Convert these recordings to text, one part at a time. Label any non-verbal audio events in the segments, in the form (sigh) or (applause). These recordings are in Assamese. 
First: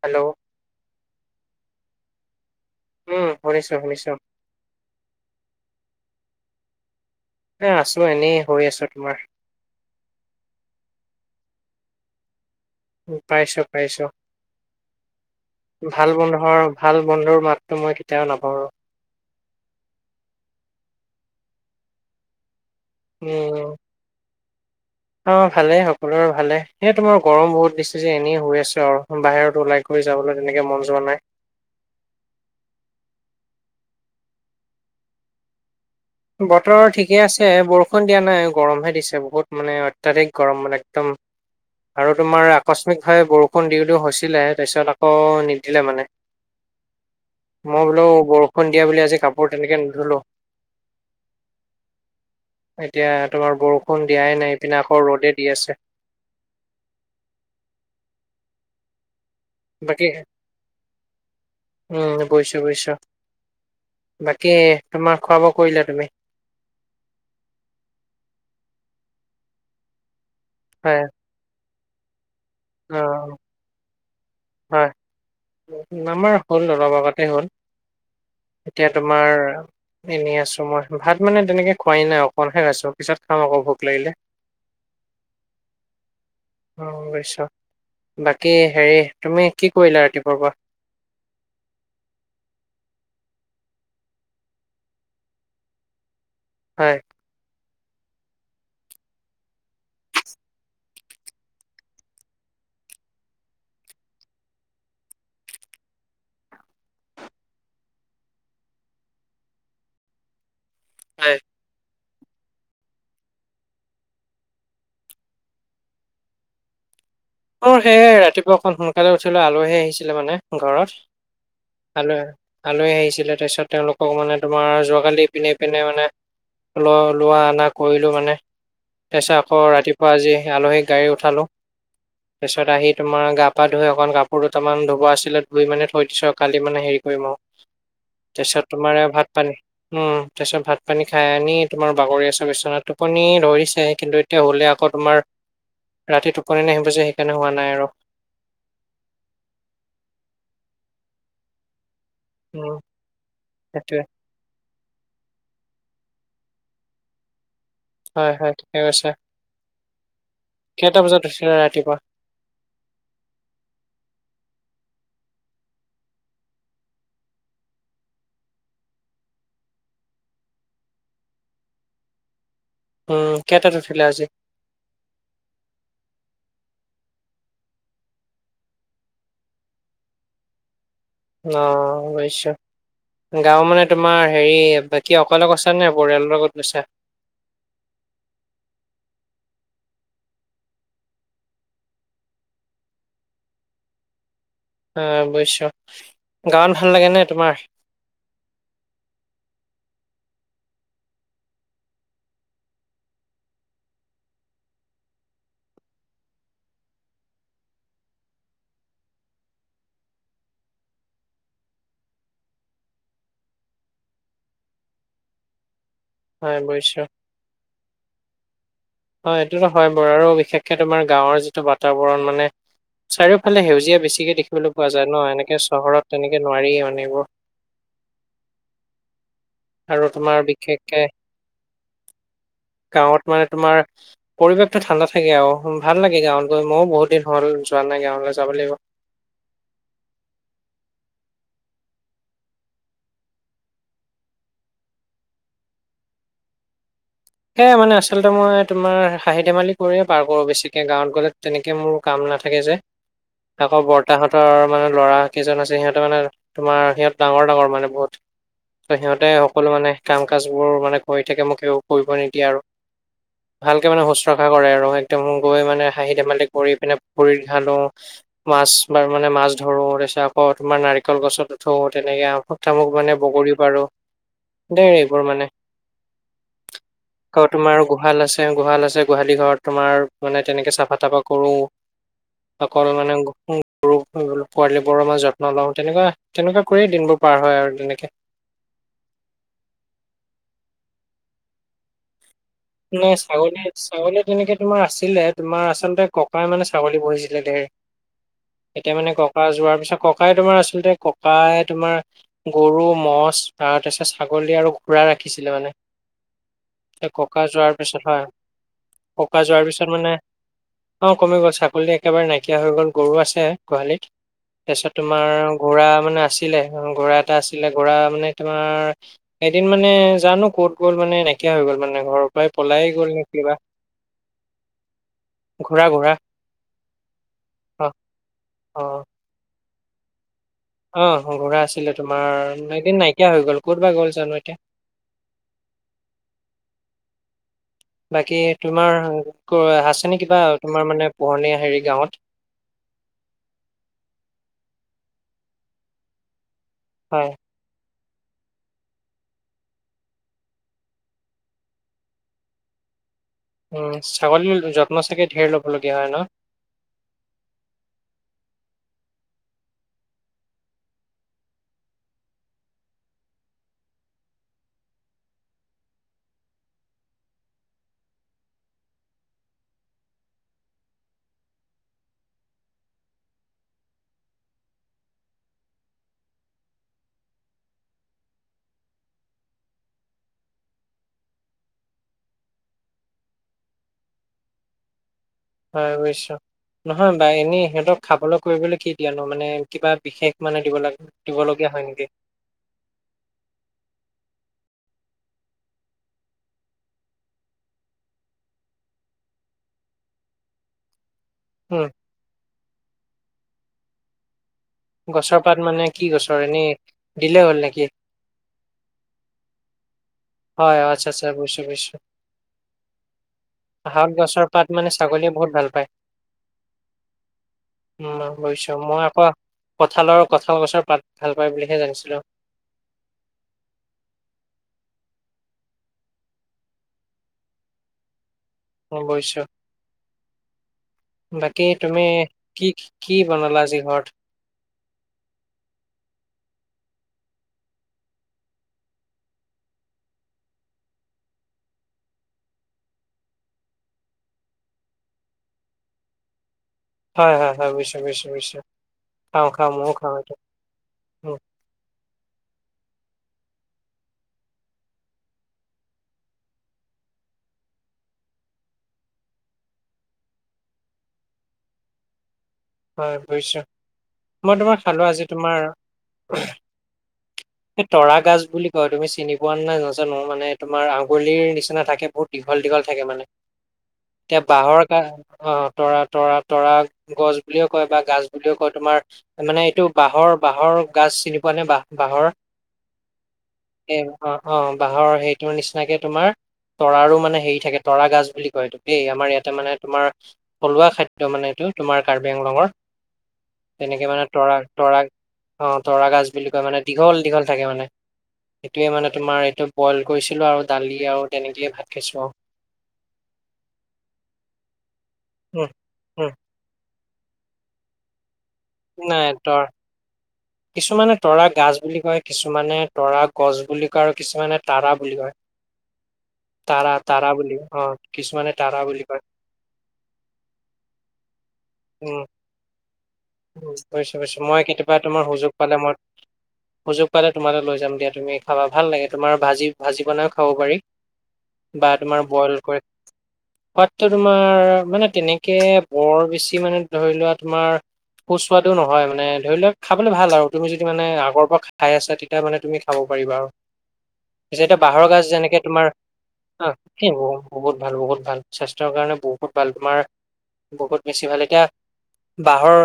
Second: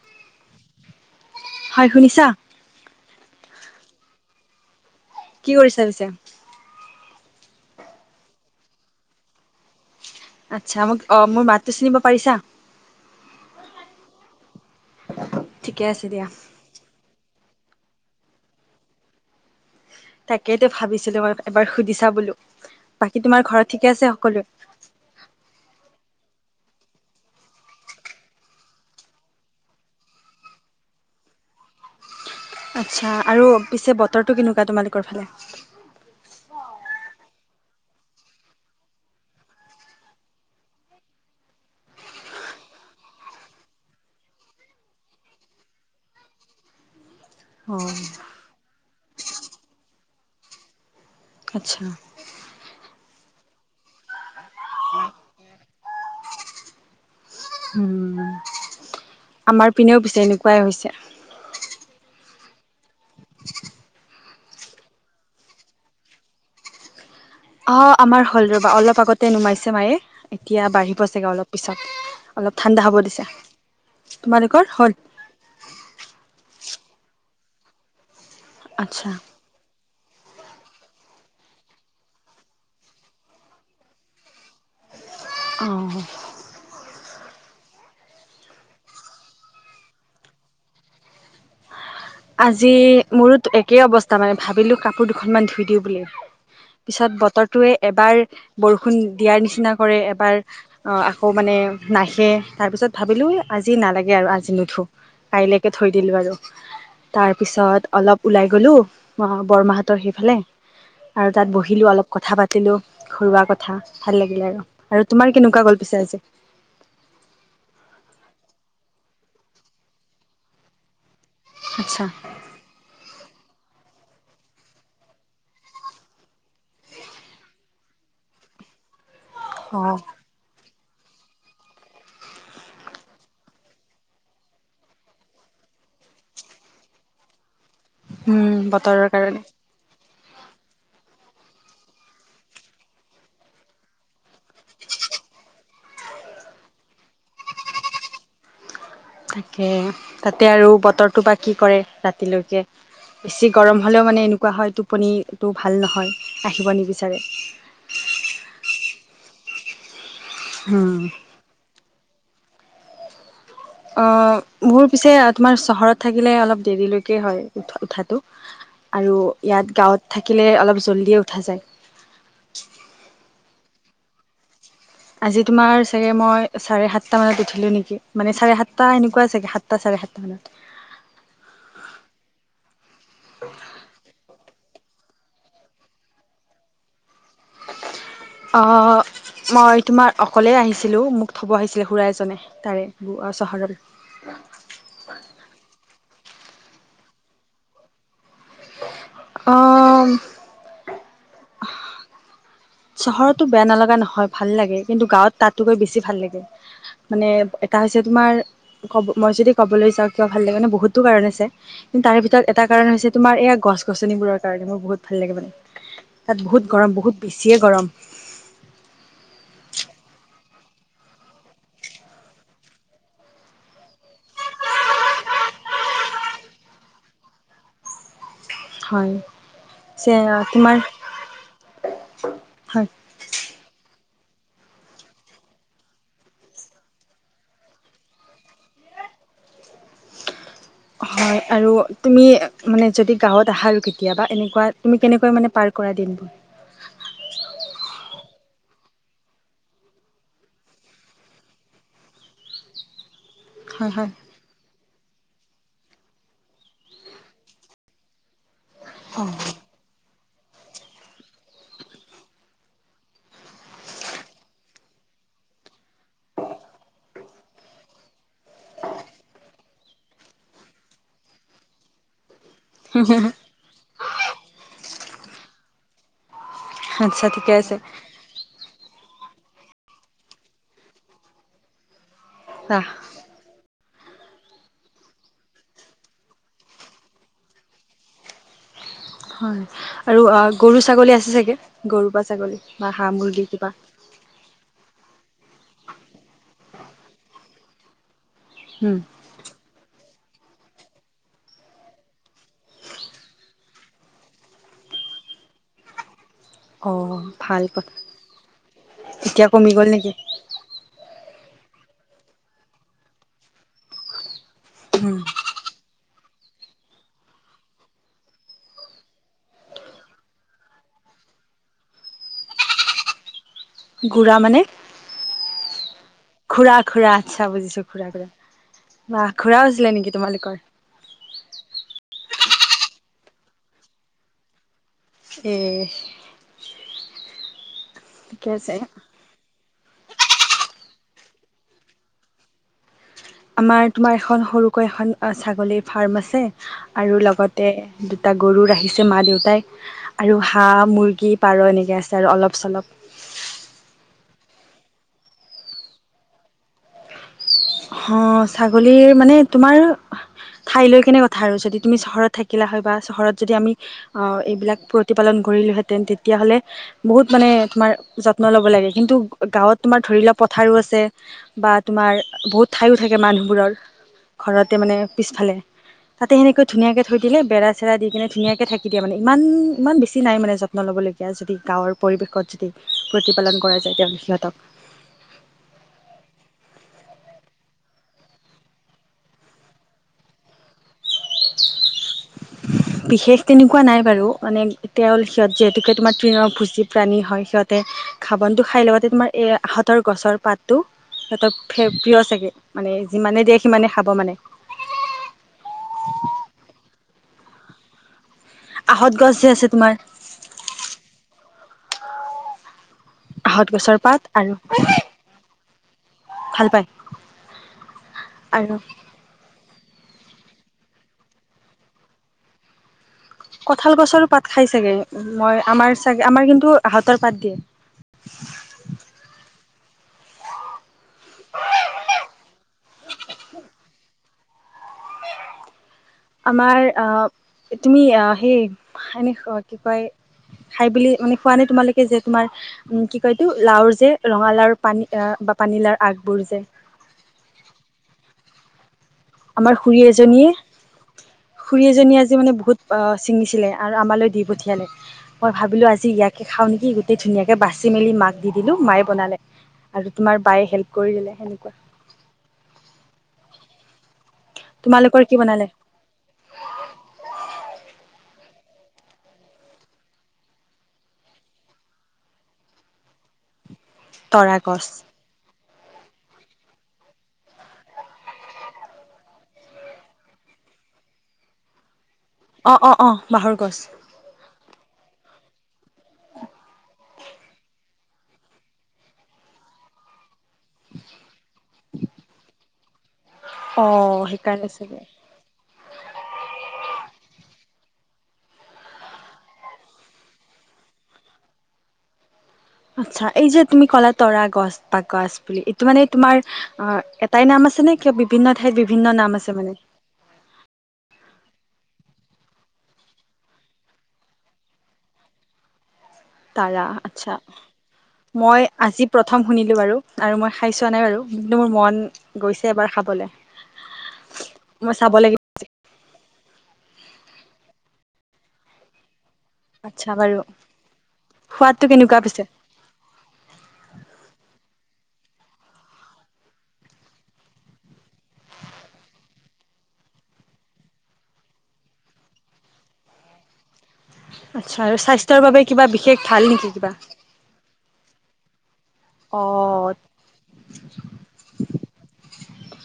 হেল্ল' হয় শুনিছা? উম শুনিছো শুনিছো কি কৰিছা পিছে? এ আছো এনেই হৈ আছো তোমাৰ আচ্ছা মোক অ মোৰ মাতটো চিনিব পাৰিছা পাইছো পাইছো ঠিকে আছে ভাল দিয়া বন্ধৰ ভাল বন্ধুৰ মাত টো মই কেতিয়াও না তাকেইো ভাবিছিলো মই এবাৰ সুধিছা বোলো বাকী তোমাৰ উম ঘৰত ঠিকে আছে সকলোৱে? অ', ভালেই সকলোৰে ভালে এ তোমাৰ গৰম বহুত দিছে যে এনেই হৈ আছো আৰু বাহিৰত ওলাই কৰি যাবলৈ তেনেকে মন যোৱা নাই আচ্ছা আৰু পিছে বতৰটো কেনেকুৱা তোমালোকৰ ফালে বতৰ ঠিকে আছে বৰষুণ দিয়া নাই গৰমহে দিছে বহুত মানে অত্যাধিক গৰম মানে একদম আৰু তোমাৰ আকস্মিকভাৱে বৰষুণ দিওঁ দিওঁ হৈছিলে তাৰপিছত আকৌ নিদিলে মানে অ মই বোলো বৰষুণ দিয়া বুলি আজি কাপোৰ তেনেকে নুধুলো আচ্ছা এতিয়া তোমাৰ বৰষুণ দিয়াই নাই ইপিনে আকৌ ৰ'দে দি আছে উম আমাৰ পিনেও বাকী পিছে এনেকুৱাই হৈছে পইছো পইছা বাকী তোমাৰ খোৱা বোৱা কৰিলো তুমি? অ আমাৰ হ'ল ৰ'বা অলপ আগতে নুমাইছে মায়ে, এতিয়া হয় বাঢ়িব চাগে অলপ পিছত। অলপ ঠাণ্ডা হ'ব অ দিছে তোমালোকৰ হয়। হ'ল আমাৰ হ'ল ন। অলপ আগতে হ'ল এতিয়া আচ্ছা তোমাৰ এনেই আছো মই। ভাত মানে তেনেকে খোৱাই নাই অকমানহে খাইছো, পিছত খাম আকৌ ভোক লাগিলে। অ। অ বুজিছো বাকী হেৰি তুমি কি কৰিলা ৰাতিপুৱাৰ পৰা? আজি মোৰোতো একেই অৱস্থা মানে ভাবিলো কাপোৰ দুখনমান ধুই দিওঁ বুলি। হয়। পিছত বতৰ টোৱে এবাৰ বৰষুণ দিয়াৰ নিচিনা কৰে, এবাৰ আকৌ মানে নাহে। তাৰপিছত ভাবিলোঁ আজি নালাগে আৰু আজি নুধো কাইলৈকে থৈ দিলোঁ আৰু। তাৰ পিছত অলপ ওলাই গলো অ বৰমাহতৰ সেইফালে আৰু হয় তাত বহিলো অলপ কথা পাতিলো ঘৰুৱা কথা, ভাল লাগিল আৰু। আৰু তোমাৰ কেনেকুৱা গল পিছো আজি? অ সেয়ে ৰাতিপুৱা অকন সোনকালে উঠিলো আলহী আহিছিলে মানে ঘৰত। আল আচ্ছা আলহি আহিছিলে। তাৰপিছত তেওঁলোকক মানে তোমাৰ যোৱাকালি ইপিনে সিপিনে মানে ল-লোৱা অনা কৰিলো মানে। তাৰপিছত আকৌ অঁ ৰাতিপুৱা আজি আলহীক গাড়ী উঠালোঁ। তাৰপিছত আহি তোমাৰ গা পা ধুই অকণ কাপোৰ দুটামান ধুব আছিলে ধুই মানে থৈ দিছো কালি মানে হেৰি কৰিম আৰু। তাৰপিছত তোমাৰ বতৰৰ ভাত কাৰণে পানী উ। তাৰপিছত ভাত-পানী খাই আনি তোমাৰ বাগৰি আছ বিচনা, টোপনি ধৰিছে কিন্তু এতিয়া হ'লে আকৌ তোমাৰ ৰাতি টোপনি ন আহিব যে সেইকাৰণে সুৱা নাই আৰু। তাকে, তাতে আৰু বতৰটো বা কি কৰে ৰা ৰাতিলৈকে উম বেছি গৰম সেইটোৱে হলেও মানে এনেকুৱা হয় ত টোপনীটো ভাল নহয় আহিব নিবিচাৰে। হয় হয় ঠিকেই কৈছে। কেইটা বজাত উঠিলে ৰাতিপুৱা? অ মোৰ পিছে তোমাৰ চহৰত থাকিলে অলপ দেৰিলৈকে হয় উঠ-উঠাটো। আৰু ইয়াত গাঁৱত থাকিলে অলপ জল্ডিয়ে উঠা যায়। উম কেইটাত উঠিলা আজি? আজি তোমাৰ চাগে মই চাৰে সাতটা মানত উঠিলো নেকি, মানে চাৰে সাতটা এনেকুৱা চাগে সাতটা চ (inaudible) অ বুজিছো। গাঁও মানে তোমাৰ হেৰি বাকী অকল গৈছা নে পৰিয়ালৰ লগত গৈছা? (inaudible) অ মই তোমাৰ অকলে আহিছিলো, মোক থব আহিছিলে খু় এজনে তাৰে চহৰৰ। (inaudible) অ বুইছো গাৱন ভাল লাগে নে তোমাৰ? অ। চহৰতো বেয়া নালগা নহয় ভাল লাগে। কিন্তু গাঁৱত তাত গৈ বেছি ভাল লাগে মানে। এটা হৈছে তোমাৰ ক'ব মই যদি ক'বলৈ যাওঁ কিয় ভাল লাগে নে বহুতো কাৰণ আছে। কিন্তু তাৰে ভিতৰত এটা কাৰণ হৈছে তোমাৰ এইয়া গছ-গছনিবোৰৰ কাৰণে মোৰ বহুত ভাল লাগে মানে। তাত হয় বহুত গৰম, বুজিছো। বহুত বেছিয়ে গৰম। অ এইটোতো হয় বাৰু, আৰু বিশেষকে তোমাৰ গাঁৱৰ যিটো বাতাবৰণ মানে চাৰিওফালে সেউজীয়া বেছিকে দেখিবলৈ পোৱা যায় ন, এনেকে চহৰত তেনেকে নোৱাৰিয়েই মান এইবোৰ। হয় আৰু তোমাৰ বিশেষকে হয় গাঁৱত মানে তোমাৰ পৰিৱেশটো ঠাণ্ডা থাকে আৰু ভাল লাগে গাঁৱত গৈ মইও বহুত দিন হ'ল যোৱা নাই, গাঁৱলৈ যাব লাগিব। (inaudible) হয় আৰু তুমি মানে যদি গাঁৱত আহা আৰু কেতিাবা, এনেকুৱা তুমি কেনেকৈ মানে প কৰা দিনবোৰ। (inaudible) সেই মানে আচলতে মই তোমাৰ হাঁহি, ধেমালি কৰিয়ে পাৰ কৰো, বেছিকে গাঁৱত গ'লে তেনেকে মোৰ কাম। নাথাকে যে আকৌ হয় হয় বৰ্তাহঁতৰ মানত ল'ৰা কেইজন আছে, সিহঁতে মানে তোমাৰ সিহঁত ডাঙৰ, ডাঙৰ মানে বহুত। ত, সিহঁতে সকলো মানে কাম, কাজ বোৰ মানে কৰি থাকে। মোক কৰিব নিদিয়ে আৰু। ভালকে মানে শুশ্ৰূষা কৰে। আৰু একদম গৈ মানে হাঁহি, ধেমালি কৰি পিনে ভুৰিত ঘালো। মাছ, বাৰ মানে মাছ ধৰো তাৰপিছত আকৌ তোমাৰ নাৰিকল গছত উঠো তেনেকে আ ক, মোক মানে বগৰী পাৰো, দেই এইবোৰ মানে আচ্ছা আ, ঠিকে আছে তোমাৰ গোহাল আছে, গোহাল আছে। গোহালি ঘৰত তোমাৰ মানে তেনেকে চাফা, তাফা কৰো অকল ৰাহ মানে। ৰু, পোৱালিবোৰৰমাৰ যত্ন লওঁ। তেনেকুৱা, তেনেকুৱা কৰিয়েই দিনবোৰ পাৰ হয় আৰু তেনেকে। (inaudible) হয় আৰু গৰু, ছাগলী আছে চাগে। গৰু বা ছাগলী বা হাঁহ নাই মুৰ্গী ছাগলী, কিবা ছাগলী তেনেকে তোমাৰ আছে। আছিলে তোমাৰ আচলতে ককাই মানে ছাগলী বহিছিলে ধেৰ এতিয়া উম মানে ককা যোৱাৰ পিছত। ককাই তোমাৰ আচলতে ককাই তোমাৰ গৰু মছ ত, তাৰিছত, ছাগলী আৰু ঘুৰা ৰাখিছিলে মানে। (unintelligible) মান অ'। ভাল কথা এতিয়া কমি গ'ল নেকি অ'। ছাগলী একেবাৰে নাইকিয়া হৈ গ'ল গৰু আছে গোহালিত। তাৰপিছত উম তোমাৰ গুড়ৰা মানে আছিলে। গুড়ৰা এটা আছিলে, গুড়ৰা মানে তোমাৰ এদিন মানে জানো ক'ত গ'ল মানে নাইকিয়া হৈ গ'ল মানে ঘৰৰ পৰাই পলাই গ'ল নে কিবা। ঘুৰা মানে ঘোঁৰা ঘোঁৰা খুৰা, খুৰা আচ্ছা অ বুজিছোঁ খুৰা, খুৰা বা খুৰা হৈছিলে নেকি তোমালোকৰ। আহ, ঘোঁৰা আছিলে। তোমাৰ এদিন নাইকিয়া হৈ গ'ল ক'ত বা গ'ল জানো এতিয়া? এই বাকী তোমাৰ এনে কিবা তোমাৰ মানে পোহনীয়া হেৰি গাঁৱত আমাৰ তোমাৰ এখন সৰুকৈ এখন ছাগলী ফাৰ্ম আছে আৰু হয় লগতে দুটা গৰু ৰাখিছে মা, দেউতাই আৰু হাঁহ, মুৰ্গী, পাৰ এনেকৈ আছে, আৰু অলপ চলপ। উ, ছাগলীৰ যত্ন চাগে, ঢেৰ ল'বলগীয়া হয়, ন? অ, ছাগলীৰ মানে তোমাৰ ঠাইলৈ কেনে কথা আৰু যদি তুমি চহৰত থাকিলা হয় বা চহৰত যদি আমি অ, এইবিলাক প্ৰতিপালন কৰিলোঁ হেতেন, তেতিয়া হলে বহুত মানে তোমাৰ যত্ন ল'ব লাগে গাৱঁত ধৰি লোৱা তোমাৰ পত বা তোমাৰ বহুত ঠাইয়ো থাকে মানুহবোৰৰ ঘৰতে মানে পিছফালে তাতে সেনেকৈ ধুনীয়াকে থৈ দিলে‌, বেৰা-চেৰা দি কিনে ধুনীয়াকে থাকি দিয়ে, মানে ইমান ইমান বেছি নাই মানে যত্ন লবলৈ যদি গাঁৱৰ পৰিৱেশত যদি প্ৰতিপালন কৰা যায়, তেওঁ সিহঁতক‌ (unintelligible) নহয় বা এনেই সিহঁতক খাবলৈ কৰিবলৈ কি দিয়া নো? মানে কিবা বিশেষ মানে দিব লাগ দিবলগীয়া (unintelligible) বিশেষ তেনেকুৱা নাই বাৰু মানে তেল সিহঁত যিহেতুকে তোমাৰ তৃণভূজী প্ৰাণী হয়, সিহঁতে ঘাহ, বন টো খাই লগতে তোমাৰ এ, আহতৰ গছৰ পাতো। সিহঁতৰ উম প্ৰিয় চাগে মানে যিমানে দিয়ে সিমানে খাব মানে গছৰ পাত মানে কি গছৰ এনেই দিলেই হ'ল নেকি? আহত গছ যে আছে তোমাৰ হয়, আচ্ছা, আচ্ছা বুজিছোঁ, বুজিছোঁ। আহত গছৰ পাত মানে ছাগলীয়ে বহুত ভাল পায়। ভাল পায় উম, আৰু বুজিছোঁ মই আকৌ। কঁঠাল আৰু কঁঠাল গছৰ পাত ভাল পায় বুলিহে জানিছিলো কঁঠাল গছৰো পাত খাই চাগে, মই আমাৰ চাগে আমাৰ কিন্তু আহঁতৰ পাত দিয়ে (inaudible) অ বুজিছো। বাকী তুমি কি কি বনালা আজি ঘৰত? (inaudible) আমাৰ আহ তুমি আহ সেই এনে কি কয়? খাই বুলি মানে খোৱা নে তোমালোকে যে তোমাৰ উম কি কয়তো লাওৰ যে ৰঙা লাওৰ পানী বা পানীলাউৰ আগবোৰ যে হয়, হয়, হয়, নিশ্চয় নিশ্চয় নিশ্চয়। আমাৰ খুৰী উ এজনীয়ে খুৰী এজনী আজি মানে বহুত ছিঙিছিলে আৰু আমালৈ দি পঠিয়ালে মই ভাবিলোঁ আজি ইয়াকে খাওঁ নেকি গোটেই ধুনীয়াকে বাচ চি মেলি মাক দি দিলো মায়ে বনালে আৰু তোমাৰ বায়ে হেল্প কৰি দিলে সেনেকুৱা হয় বুজিছো মই তোমাৰ খালোঁ আজি তোমালোকৰ কি তোমাৰ বনালে এই তৰা গছ বুলি কয় তুমি চিনি পোৱা নাই নাজানো মানে তোমাৰ আঙুলিৰ নিচিনা থাকে বহুত দীঘল দীঘল থাকে মানে এতিয়া তৰা বাঁহৰ গছ ক অ তৰা তৰা তৰা গছ বুলিও কয় বা গাছ বুলিও কয় তোমাৰ মানে এইটো বাঁহৰ বাঁহৰ গাছ চিনি পোৱা নে বাঁহ বাঁহৰ অ অ অ বাঁহৰ গছ অ', বাঁহৰ সেই তোৰ নিচিনাকে তোমাৰ তৰাৰো মানে হেৰি থাকে তৰা গছ বুলি কয় এইটো দেই আমাৰ ইয়াতে মানে তোমাৰ থলুৱা খাদ্য মানে এইটো তোমাৰ কাৰ্বি-আংলঙৰ অ তেনেকে মানে তৰা সেইকাৰণে চাগে তৰা অ তৰা গছ বুলি কয় মানে দীঘল দীঘল থাকে মানে সেইটোোৱে মানে তোমাৰ এইটো বইল কৰিছিলো আৰু দালি আৰু তেনেকেইে ভাত খাইছো আৰু আচ্ছা এই যে তুমি কলা তৰা গছ বা গছ বুলি উম এইটো মানে উম তোমাৰ অ', এটাই নাম আছে নে কিয় বিভিন্ন ঠাইত বিভিন্ন নাই নাম আছে তৰ মানে কিছুমানে তৰা গছ বুলি কয় কিছুমানে তৰা গছ বুলি কয় আৰু কিছুমানে তৰা বুলি কয় তাৰা আচ্ছা বুলি অ কিছুমানে মই তাৰা বুলি আজি কয় প্ৰথম শুনিলো বাৰু আৰু মই খাই চোৱা নাই বাৰু কিন্তু মোৰ মন গৈছে এবাৰ খাবলে উ বুজছো বুছো মই কেতিয়াবা চাব তোমাৰ লাগিব সুযোগ পালে মই সুযোগ পালে তোমালৈ লৈ যাম দিয়া তুমি খাবা ভাল লাগে তোমাৰ ভাজি ভাজি আচ্ছা বনাইও বাৰু খাব পাৰি সোৱাদটো বা কেনেকুৱা তোমাৰ পিছে বইল কৰে সোৱাদটো তোমাৰ মানে তেনেকে বৰ বেছি মানে ধৰি লোৱা তোমাৰ সুস্বাদু নহয় মানে ধৰি লওক খাবলৈ ভাল আৰু তুমি যদি মানে আগৰ পৰা খাই আছা তেতিয়া মানে তুমি খাব পাৰিবা এতিয়া আচ্ছা আৰু বাঁহৰ গছ স্বাস্থ্যৰ যেনেকে বাবে কিবা তোমাৰ বিশেষ ভাল নেকি কিবা বহুত ভাল বহুত ভাল স্বাস্থ্যৰ কাৰণে অ বহুত ভাল তোমাৰ বহুত বেছি ভাল এতিয়া বাঁহৰ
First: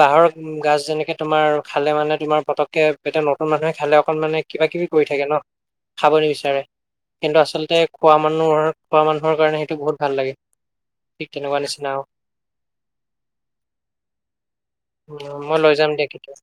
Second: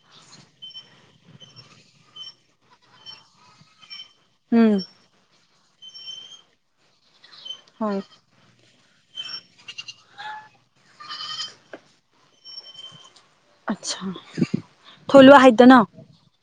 বাঁহৰ গছ যেনেকে তোমাৰ খালে মানে তোমাৰ পতকে পে নতুন মানুহে খালে অকণ মানে কিবা উম কিবি কৰি থাকে ন খাব নিবিচাৰে কিন্তু আচলতে হয় খোৱা মানুহৰ খোৱা মানুহৰ কাৰণে সেইটো বহুত ভাল লাগে ঠিক তেনেকুৱা নিচিনা আৰু আচ্ছা উ থলুৱা মই খাদ্য লৈ ন যাম দিয়া এতিয়া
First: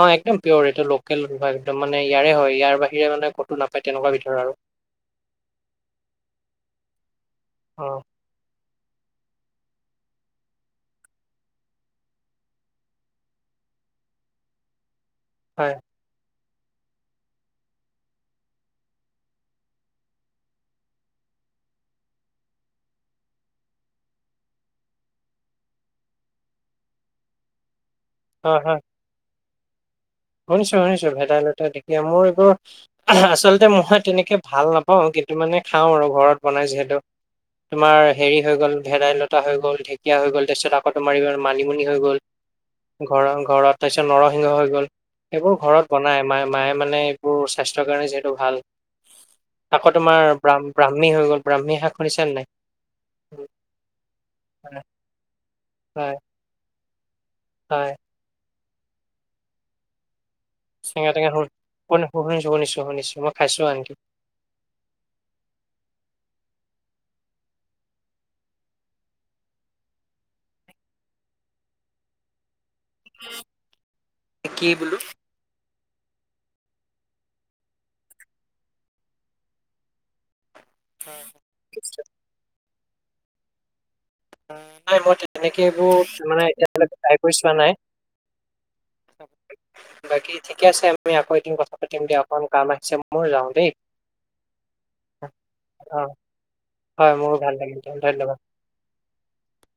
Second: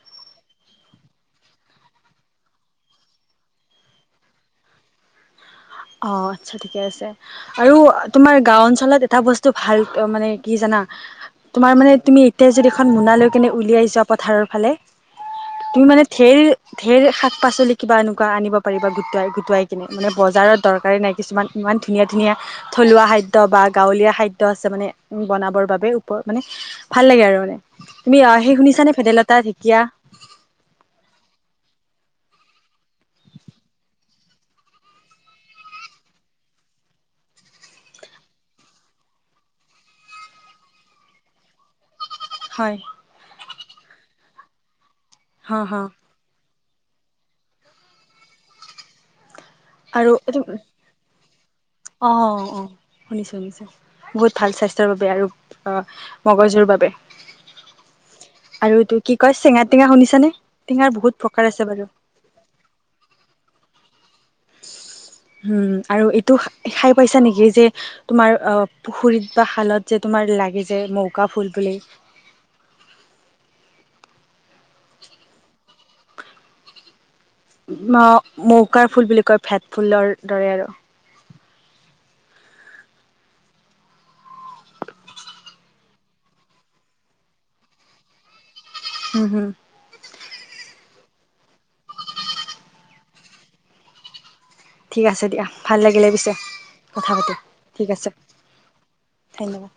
অ', একদম পিয়'ৰ এইটো লোকেল একদম মানে ইয়াৰে হয় ইয়াৰ বাহিৰে মানে ক'তো নাপায় তেনেকুৱা ভিতৰত আৰু। অ', চ্ছা ঠিকে আছে আৰু অ তোমাৰ গাও অঞ্চল চল এটা বস্তু ভাল মানে কি জানা? তোমাৰ মানে তুমি এতিয়া যদি এখন মনাালৈ কেনে উলিয়াই যোৱা পথাৰৰ ফালে হয় তুমি মানে ধেৰ ধেৰ শাক পাচলি কিবা এনেকুৱা আনিব পাৰিবা গোটাই গোটুৱাই কিনে মানে বজাৰত তৰকাৰী নাই কিছুমান ইমান ধুনীয়া ধুনীয়া থলুৱা খাদ্য বা গাঁৱলীয়া খাদ্য আছে মানে উ, বনাব ৰবৰ বাবে উপ, মানে ভাল লাগে আৰু মানে, তুমি সেই শুনিছানে ভেদাইলতা, ঢেঁকীয়া? শুনিছোঁ শুনিছোঁ ভেদাইলতা ঢেঁকী, মোৰ এইবোৰ আচলতে মই তেনেকে ভাল নাপাও। এইটো মানে খাওঁ আৰু ঘৰত বনাই যিহেতু। তোমাৰ হেৰি হৈ গ'ল, ভেদাইলতা হৈ গ'ল, ঢেকীয়া হৈ গ'ল, তাৰিছত আকৌ তোমাৰ এইবোৰ মানিমুনি হৈ গ'ল। হয় ঘ-ঘৰত তাৰ পিছত নৰসিংহ হৈ গ'ল, সেইবোৰ হ হ ঘৰত বনাই মায় মায়ে মানে এইবোৰ স্বাস্থ্যৰ কাৰণে যিহেতু ভাল। আকৌ আৰু তোমাৰ এইটো ব্ৰাহ্মী হৈ গ'ল। ব্ৰাহ্মী শাক অ', শুনিছা নে নাই? অ' শুনিছোঁ, শুনিছোঁ বহুত ভাল স্বাস্থ্যৰ বাবে আৰু হয় মগজুৰ বাবে। হয়। আৰু তোৰ কি কয় চেঙা টেঙা শুনিছানে? টেঙাৰ চেঙা বহুত টেঙা প্ৰকাৰ আছে বাৰু সুন-সুণ-শুনিছোঁ শুনিছোঁ শুনিছোঁ, মই খাইছোঁ আনকি। হুম, আৰু এইটো খাই পাইছা নেকি যে তোমাৰ অ' পুখুৰীত বা শালত যে তুমি মাৰ লাগি যে মৌকা ফুল বুলি। কি বোলো? ম-মৌকাৰ ফুল বুলি কয়, ভেট ফুলৰ দৰে আৰু। (unintelligible) নাই মই তেনেকে এইবোৰ মানে এতিয়া ট্ৰাই কৰি চোৱা নাই। হু, হুম। বাকী ঠিকে আছে, আমি আকৌ এদিন কথা পাতিম দিয়া, অকণমান কাম আহিছে মোৰ যাওঁ দেই। ঠিক আছে দিয়া। ভাল অ লাগিলে পিছে। কথা হয় পাতি, মোৰো ভাল লাগিল ঠিক দিয়া, আছে ধন্যবাদ। ধন্যবাদ।